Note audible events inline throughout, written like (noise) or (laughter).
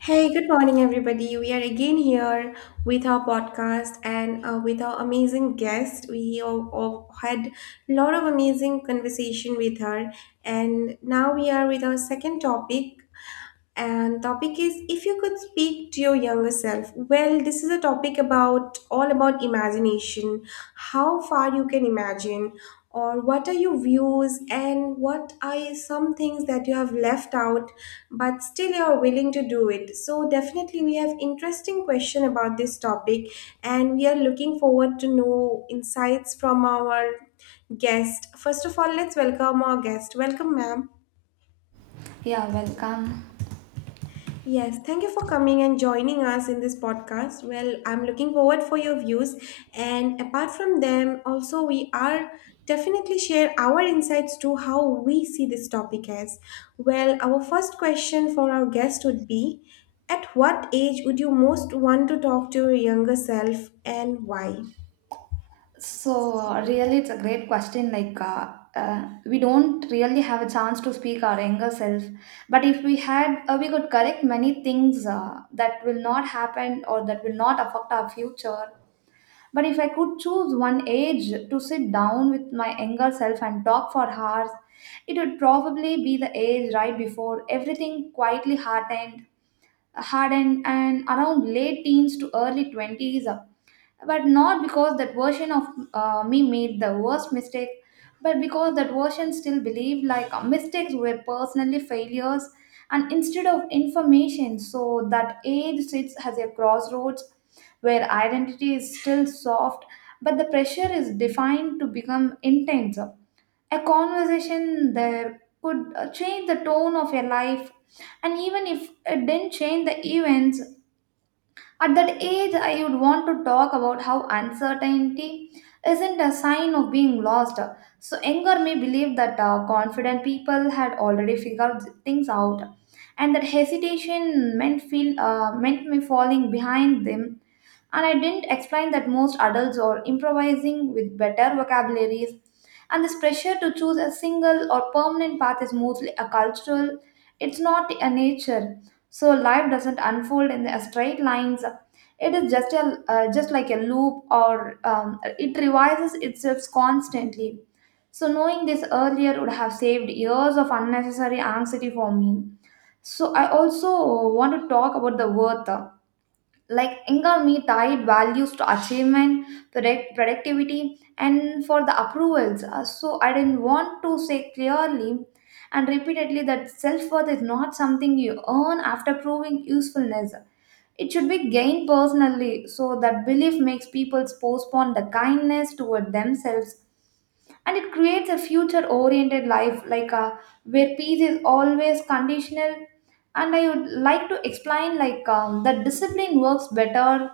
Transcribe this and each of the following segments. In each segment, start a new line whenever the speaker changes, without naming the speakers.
Hey, good morning, everybody. We are again here with our podcast and with our amazing guest. We all had a lot of amazing conversation with her, and now we are with our second topic, and topic is if you could speak to your younger self. Well, this is a topic about all about imagination, how far you can imagine, or what are your views and what are some things that you have left out, but still you are willing to do it. So definitely we have interesting question about this topic, and we are looking forward to know insights from our guest. First of all, let's welcome our guest. Welcome, ma'am.
Yeah, welcome.
Yes, thank you for coming and joining us in this podcast. Well, I'm looking forward for your views, and apart from them also we are definitely share our insights to how we see this topic as. Well, our first question for our guest would be, at what age would you most want to talk to your younger self and why?
Really, it's a great question. We don't really have a chance to speak our younger self, but if we had, we could correct many things that will not happen or that will not affect our future. But if I could choose one age to sit down with my younger self and talk for hours, it would probably be the age right before everything quietly hardened, and around late teens to early 20s, but not because that version of me made the worst mistake, but because that version still believed mistakes were personally failures and instead of information. So that age sits as a crossroads where identity is still soft but the pressure is defined to become intense. A conversation there could change the tone of your life, and even if it didn't change the events at that age, I would want to talk about how uncertainty isn't a sign of being lost. So, Enger may believe that confident people had already figured things out, and that hesitation meant me falling behind them. And I didn't explain that most adults are improvising with better vocabularies, and this pressure to choose a single or permanent path is mostly a cultural. It's not a nature. So life doesn't unfold in the straight lines, it is just a just like a loop, or it revises itself constantly. So knowing this earlier would have saved years of unnecessary anxiety for me. So I also want to talk about the worth. Like Ingami tied values to achievement, product, productivity, and for the approvals. So I didn't want to say clearly and repeatedly that self worth is not something you earn after proving usefulness. It should be gained personally, so that belief makes people postpone the kindness toward themselves, and it creates a future oriented life like a where peace is always conditional. And I would like to explain that discipline works better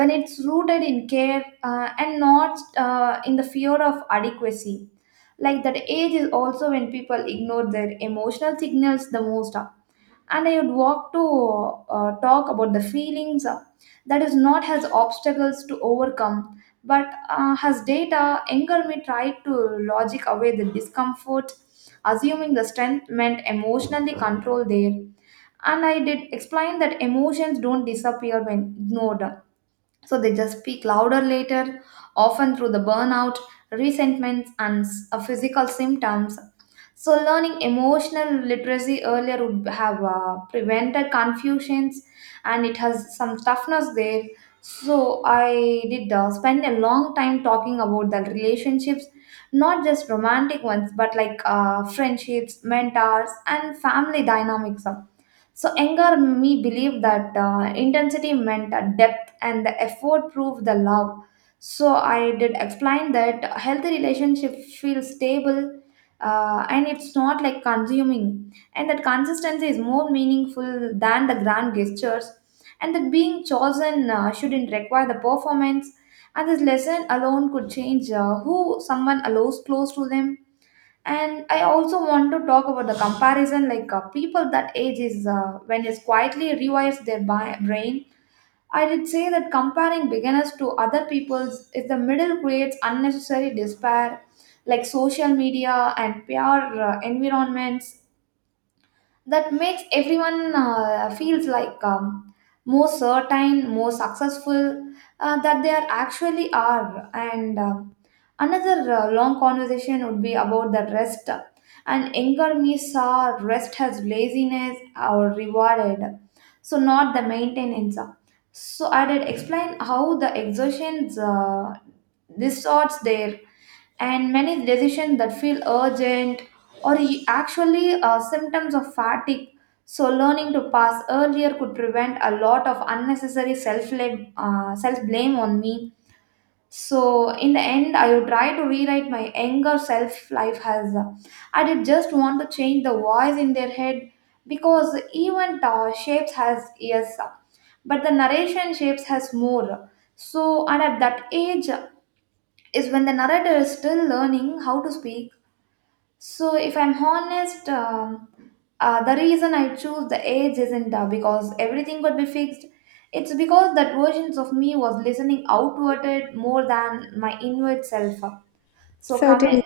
when it's rooted in care, and not in the fear of adequacy. Like that age is also when people ignore their emotional signals the most, and I would walk to talk about the feelings that is not has obstacles to overcome, but has data. Anger may try to logic away the discomfort, assuming the strength meant emotionally control there. And I did explain that emotions don't disappear when ignored. So they just speak louder later, often through the burnout, resentments, and physical symptoms. So learning emotional literacy earlier would have prevented confusions, and it has some toughness there. So I did spend a long time talking about the relationships, not just romantic ones, but like friendships, mentors, and family dynamics. So Iyengar me believed that intensity meant depth and the effort proved the love. So I did explain that a healthy relationship feels stable, and it's not like consuming, and that consistency is more meaningful than the grand gestures, and that being chosen shouldn't require the performance. And this lesson alone could change who someone allows close to them. And I also want to talk about the comparison, like people that age is when it quietly rewires their brain. I did say that comparing beginners to other people's is the middle creates unnecessary despair, like social media and peer environments that makes everyone feels like more certain, more successful that they are actually are. And another long conversation would be about the rest. And anger me saw rest as laziness or rewarded, so not the maintenance. So I did explain how the exertions distorts there, and many decisions that feel urgent or actually symptoms of fatigue. So, learning to pass earlier could prevent a lot of unnecessary self blame self blame on me. So, in the end, I would try to rewrite my anger self life as I did just want to change the voice in their head because even shapes has ears, but the narration shapes has more. So, and at that age is when the narrator is still learning how to speak. So, if I'm honest, the reason I choose the age isn't because everything could be fixed. It's because that versions of me was listening outward it more than my inward self. So coming,
Certainly.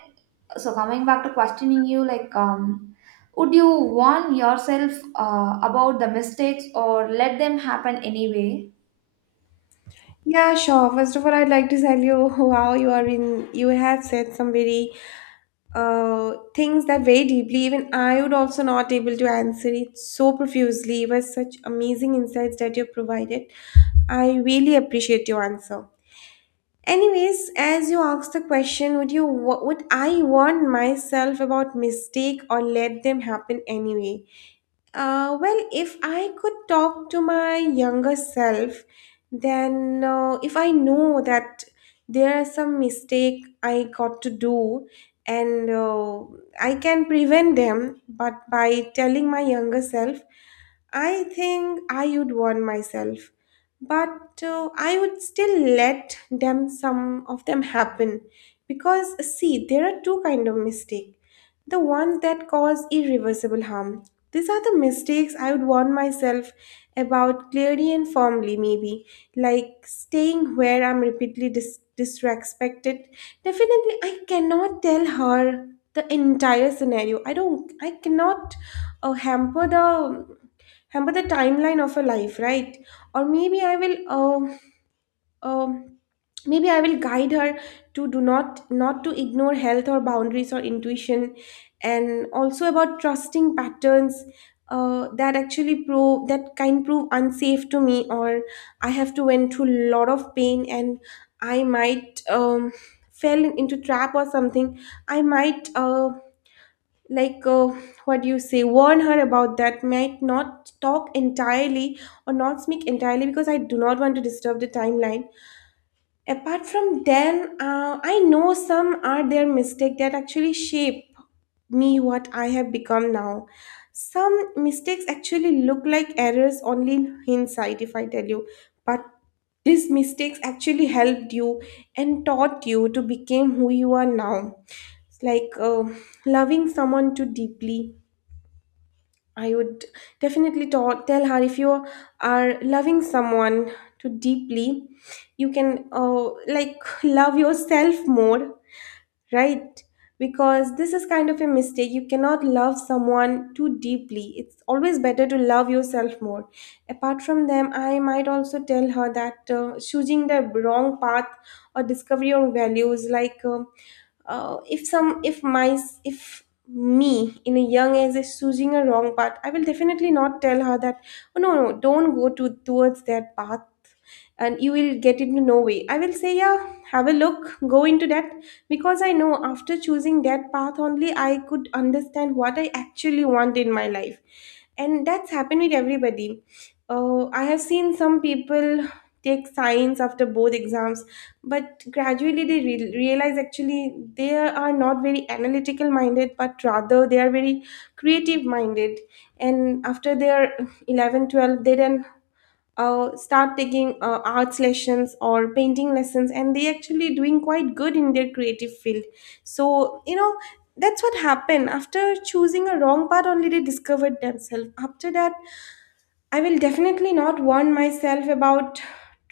so coming back to questioning you, would you warn yourself about the mistakes or let them happen anyway?
Yeah, sure. First of all, I'd like to tell you, (laughs) wow, you have said some very things that very deeply even I would also not able to answer it so profusely. It was such amazing insights that you provided. I really appreciate your answer. Anyways, as you asked the question, would I warn myself about mistake or let them happen anyway? Well, if I could talk to my younger self, then if I know that there are some mistake I got to do, and I can prevent them, but by telling my younger self, I think I would warn myself. But I would still let them some of them happen because see, there are two kind of mistake. The ones that cause irreversible harm, these are the mistakes I would warn myself about clearly and firmly, maybe, like staying where I'm repeatedly disrespected. Definitely, I cannot tell her the entire scenario. I don't. I cannot hamper the timeline of her life, right? Or maybe I will. Um, maybe I will guide her to do not to ignore health or boundaries or intuition, and also about trusting patterns that actually prove that can prove unsafe to me. Or I have to went through a lot of pain, and I might fell into trap or something. I might like, what do you say, warn her about that, might not talk entirely or not speak entirely because I do not want to disturb the timeline. Apart from them, I know some are their mistake that actually shape me what I have become now. Some mistakes actually look like errors only in hindsight if I tell you, but these mistakes actually helped you and taught you to become who you are now. It's like, loving someone too deeply. I would definitely tell her, if you are loving someone too deeply, you can, like, love yourself more, right? Because this is kind of a mistake. You cannot love someone too deeply. It's always better to love yourself more. Apart from them, I might also tell her that, choosing the wrong path or discover your values, like, if some if me in a young age is choosing a wrong path, I will definitely not tell her that, oh no, no, don't go to towards that path and you will get into no way. I will say, yeah, have a look, go into that, because I know after choosing that path only I could understand what I actually want in my life. And that's happened with everybody. I have seen some people take science after both exams, but gradually they realize actually they are not very analytical minded, but rather they are very creative minded. And after their 11, 12, they then start taking arts lessons or painting lessons, and they actually doing quite good in their creative field. So you know, that's what happened. After choosing a wrong path only, they discovered themselves after that. I will definitely not warn myself about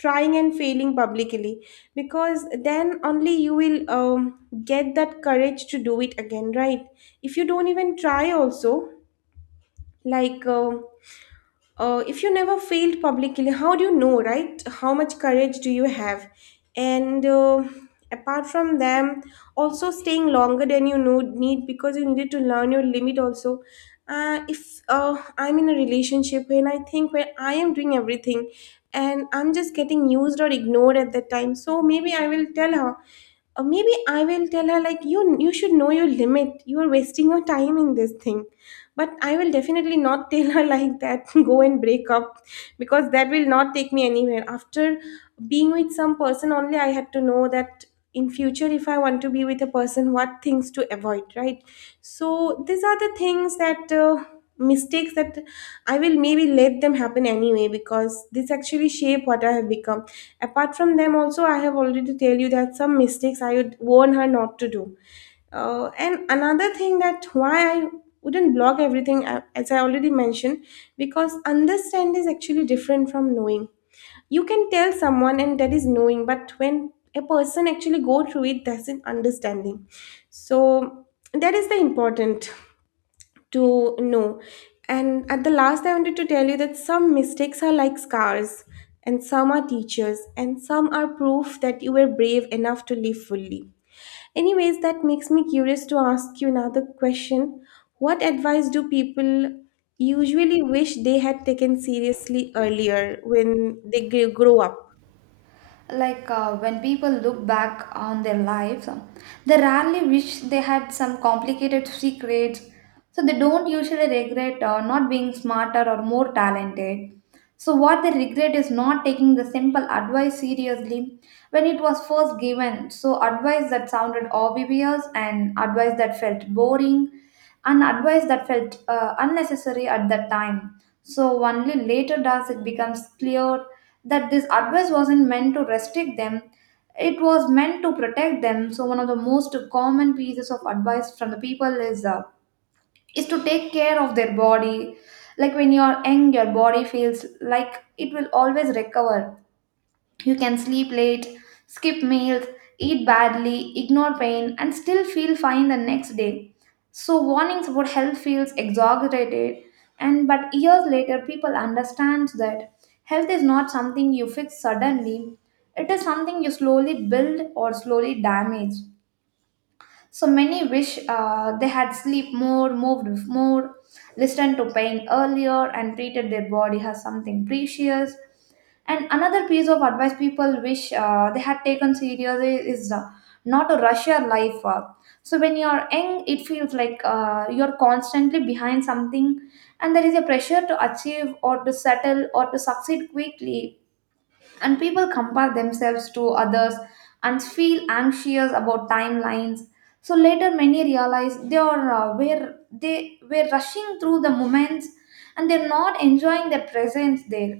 trying and failing publicly, because then only you will, get that courage to do it again, right? If you don't even try also, like, if you never failed publicly, how do you know, right? How much courage do you have? And apart from them, also staying longer than need, because you needed to learn your limit also. If, I'm in a relationship and I think where I am doing everything and I'm just getting used or ignored at that time, so maybe I will tell her, or maybe I will tell her like, you should know your limit. You are wasting your time in this thing. But I will definitely not (laughs) tell her like that (laughs) go and break up, because that will not take me anywhere. After being with some person only, I had to know that in future if I want to be with a person, what things to avoid, right? So these are the things that, mistakes that I will maybe let them happen anyway, because this actually shape what I have become. Apart from them, also, I have already tell you that some mistakes I would warn her not to do. And another thing that why I wouldn't blog everything, as I already mentioned, because understand is actually different from knowing. You can tell someone, and that is knowing, but when a person actually go through it, that's an understanding. So that is the important to know. And at the last, I wanted to tell you that some mistakes are like scars, and some are teachers, and some are proof that you were brave enough to live fully. Anyways, that makes me curious to ask you another question. What advice do people usually wish they had taken seriously earlier when they grow up?
When people look back on their lives, they rarely wish they had some complicated secrets. So they don't usually regret not being smarter or more talented. So what they regret is not taking the simple advice seriously when it was first given. So advice that sounded obvious, and advice that felt boring, an advice that felt unnecessary at that time. So, only later does it becomes clear that this advice wasn't meant to restrict them, it was meant to protect them. So, one of the most common pieces of advice from the people is to take care of their body. Like when you're young, your body feels like it will always recover. You can sleep late, skip meals, eat badly, ignore pain, and still feel fine the next day. So warnings about health feels exaggerated, and but years later people understand that health is not something you fix suddenly. It is something you slowly build or slowly damage. So many wish they had sleep more, moved more, listened to pain earlier, and treated their body as something precious. And another piece of advice people wish they had taken seriously is not to rush your life up. So when you're young, it feels like you're constantly behind something, and there is a pressure to achieve or to settle or to succeed quickly, and people compare themselves to others and feel anxious about timelines. So later many realize they are were they were rushing through the moments and they're not enjoying their presence there.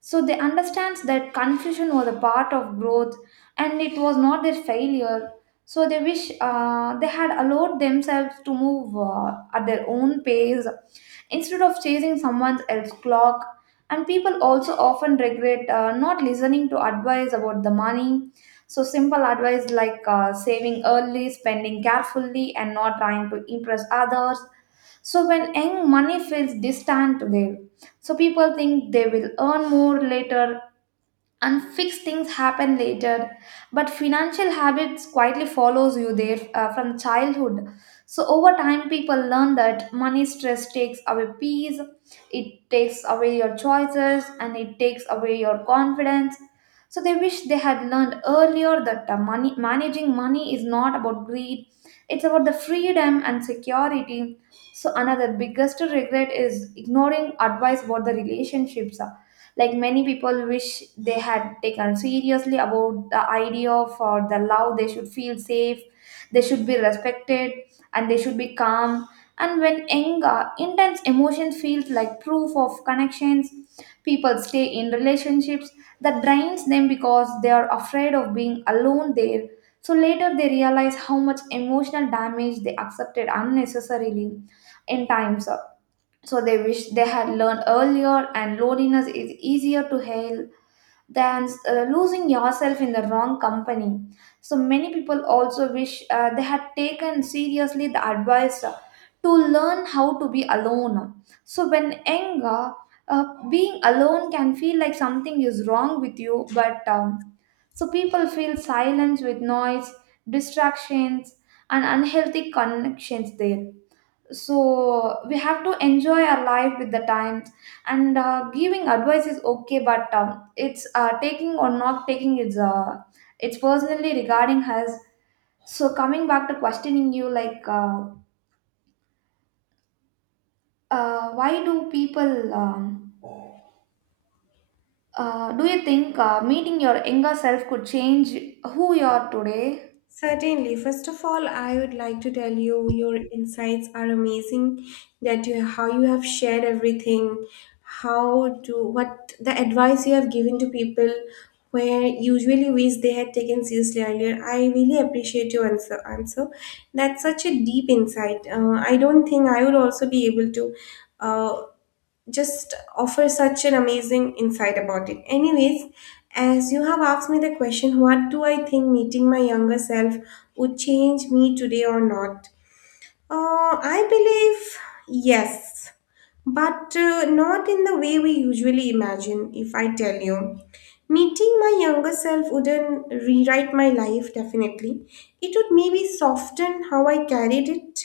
So they understand that confusion was a part of growth and it was not their failure. So they wish they had allowed themselves to move at their own pace instead of chasing someone else's clock. And people also often regret not listening to advice about the money. So, simple advice like saving early, spending carefully, and not trying to impress others. So, when young, money feels distant to them, so people think they will earn more later. Unfixed things happen later, but financial habits quietly follows you there from childhood. So over time people learn that money stress takes away peace, it takes away your choices, and it takes away your confidence. So they wish they had learned earlier that money managing money is not about greed, it's about the freedom and security. So another biggest regret is ignoring advice about the relationships. Many people wish they had taken seriously about the idea of or the love. They should feel safe, they should be respected, and they should be calm. And when anger intense emotion feels like proof of connections, people stay in relationships that drains them because they are afraid of being alone there. So later they realize how much emotional damage they accepted unnecessarily in times. So they wish they had learned earlier, and loneliness is easier to heal than losing yourself in the wrong company. So many people also wish they had taken seriously the advice to learn how to be alone. So when anger being alone can feel like something is wrong with you, but so people feel silence with noise, distractions, and unhealthy connections there. So we have to enjoy our life with the times. And giving advice is okay, but it's taking or not taking is it's personally regarding us. So coming back to questioning you, why do people, do you think meeting your younger self could change who you are today?
Certainly. First of all, I would like to tell you your insights are amazing. That you, how you have shared everything, how to what the advice you have given to people where usually wish they had taken seriously earlier. I really appreciate your answer. Answer. That's such a deep insight. I don't think I would also be able to, uh, just offer such an amazing insight about it. Anyways, as you have asked me the question, what do I think meeting my younger self would change me today or not? I believe yes, but not in the way we usually imagine, if I tell you. Meeting my younger self wouldn't rewrite my life, definitely. It would maybe soften how I carried it.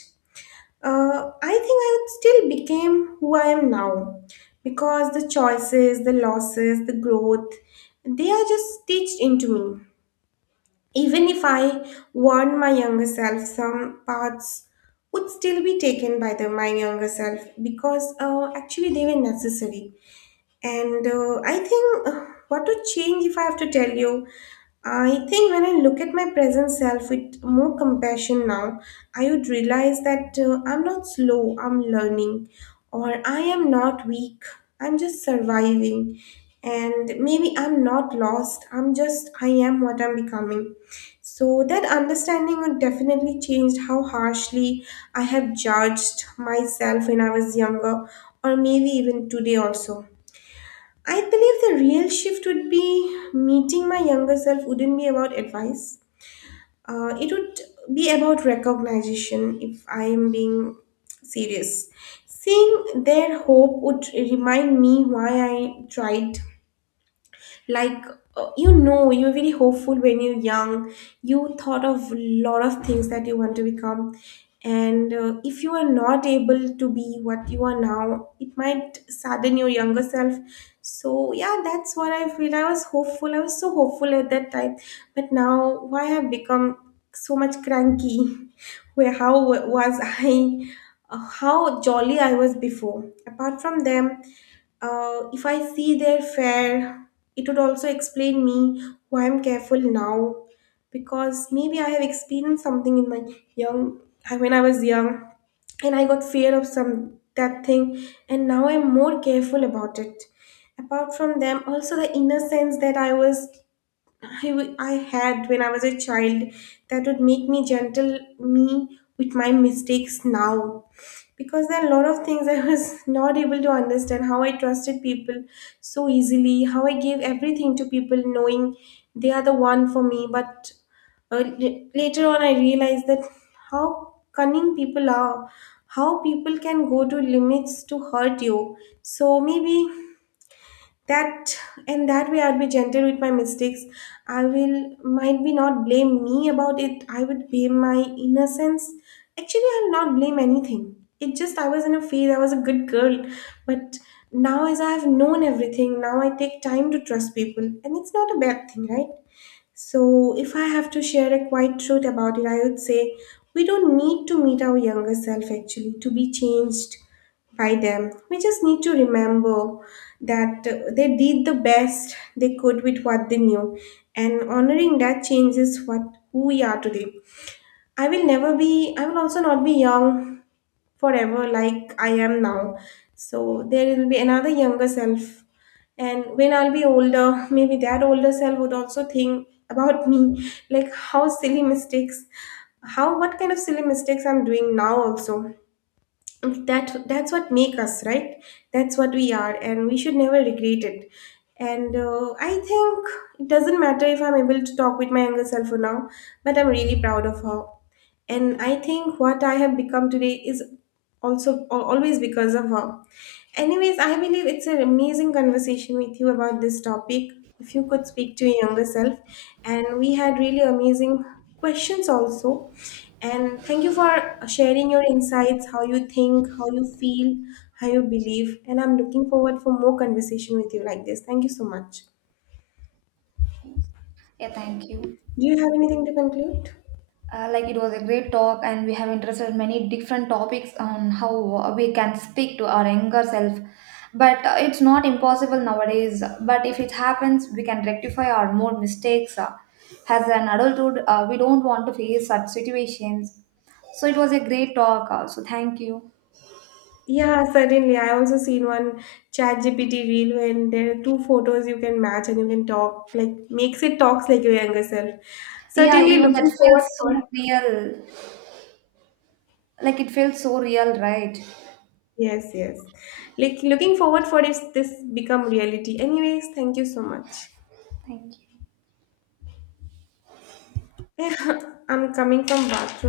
I think I would still became who I am now, because the choices, the losses, the growth, they are just stitched into me. Even if I warned my younger self, some parts would still be taken by the my younger self, because actually they were necessary. And I think, what to change if I have to tell you. I think when I look at my present self with more compassion now, I would realize that, I'm not slow, I'm learning, or I am not weak, I'm just surviving. And maybe I'm not lost, I am what I'm becoming. So that understanding would definitely change how harshly I have judged myself when I was younger, or maybe even today also. I believe the real shift would be, meeting my younger self wouldn't be about advice. It would be about recognition, if I am being serious. Seeing their hope would remind me why I tried, like, you know, you were very hopeful when you're young. You thought of lot of things that you want to become, and if you are not able to be what you are now, it might sadden your younger self. So yeah, that's what I feel. I was hopeful, I was so hopeful at that time, but now why I've become so much cranky. (laughs) Where, how was I, how jolly I was before. Apart from them, if I see their fare, it would also explain me why I'm careful now, because maybe I have experienced something in my young when I was young, and I got fear of some that thing, and now I'm more careful about it. Apart from them, also the innocence that I had when I was a child, that would make me gentle me with my mistakes now, because there are a lot of things I was (laughs) not able to understand, how I trusted people so easily, how I gave everything to people knowing they are the one for me. But later on, I realized that how cunning people are, how people can go to limits to hurt you. So maybe that, and that way, I'll be gentle with my mistakes. I will Might be not blame me about it. I would blame my innocence. Actually, I'll not blame anything. It just, I was in a phase, I was a good girl. But now, as I have known everything, now I take time to trust people, and it's not a bad thing, right? So, if I have to share a quiet truth about it, I would say, we don't need to meet our younger self actually to be changed by them. We just need to remember that, they did the best they could with what they knew, and honoring that changes what who we are today. I will also not be young forever like I am now. So there will be another younger self. And when I'll be older, maybe that older self would also think about me, like, how silly mistakes how what kind of silly mistakes I'm doing now also. That's what make us, right? That's what we are, and we should never regret it. And I think it doesn't matter if I'm able to talk with my younger self for now, but I'm really proud of her. And I think what I have become today is also always because of her. Anyways, I believe it's an amazing conversation with you about this topic, if you could speak to your younger self, and we had really amazing questions also. And thank you for sharing your insights, how you think, how you feel, how you believe, and I'm looking forward for more conversation with you like this. Thank you so much.
Yeah, thank you.
Do you have anything to conclude?
Like it was a great talk, and we have interested many different topics on how we can speak to our younger self. But it's not impossible nowadays. But if it happens, we can rectify our more mistakes. As an adulthood, we don't want to face such situations. So it was a great talk. So thank you.
Yeah, certainly. I also seen one ChatGPT reel when there are two photos you can match and you can talk, like, makes it talks like your younger self.
Yeah,
Certainly
even that
looking forward
feels
for.
so real. Like it feels so real, right?
Yes, yes. Like, looking forward for if this become reality. Anyways, thank you so much.
Thank you.
(laughs) I'm coming from bathroom.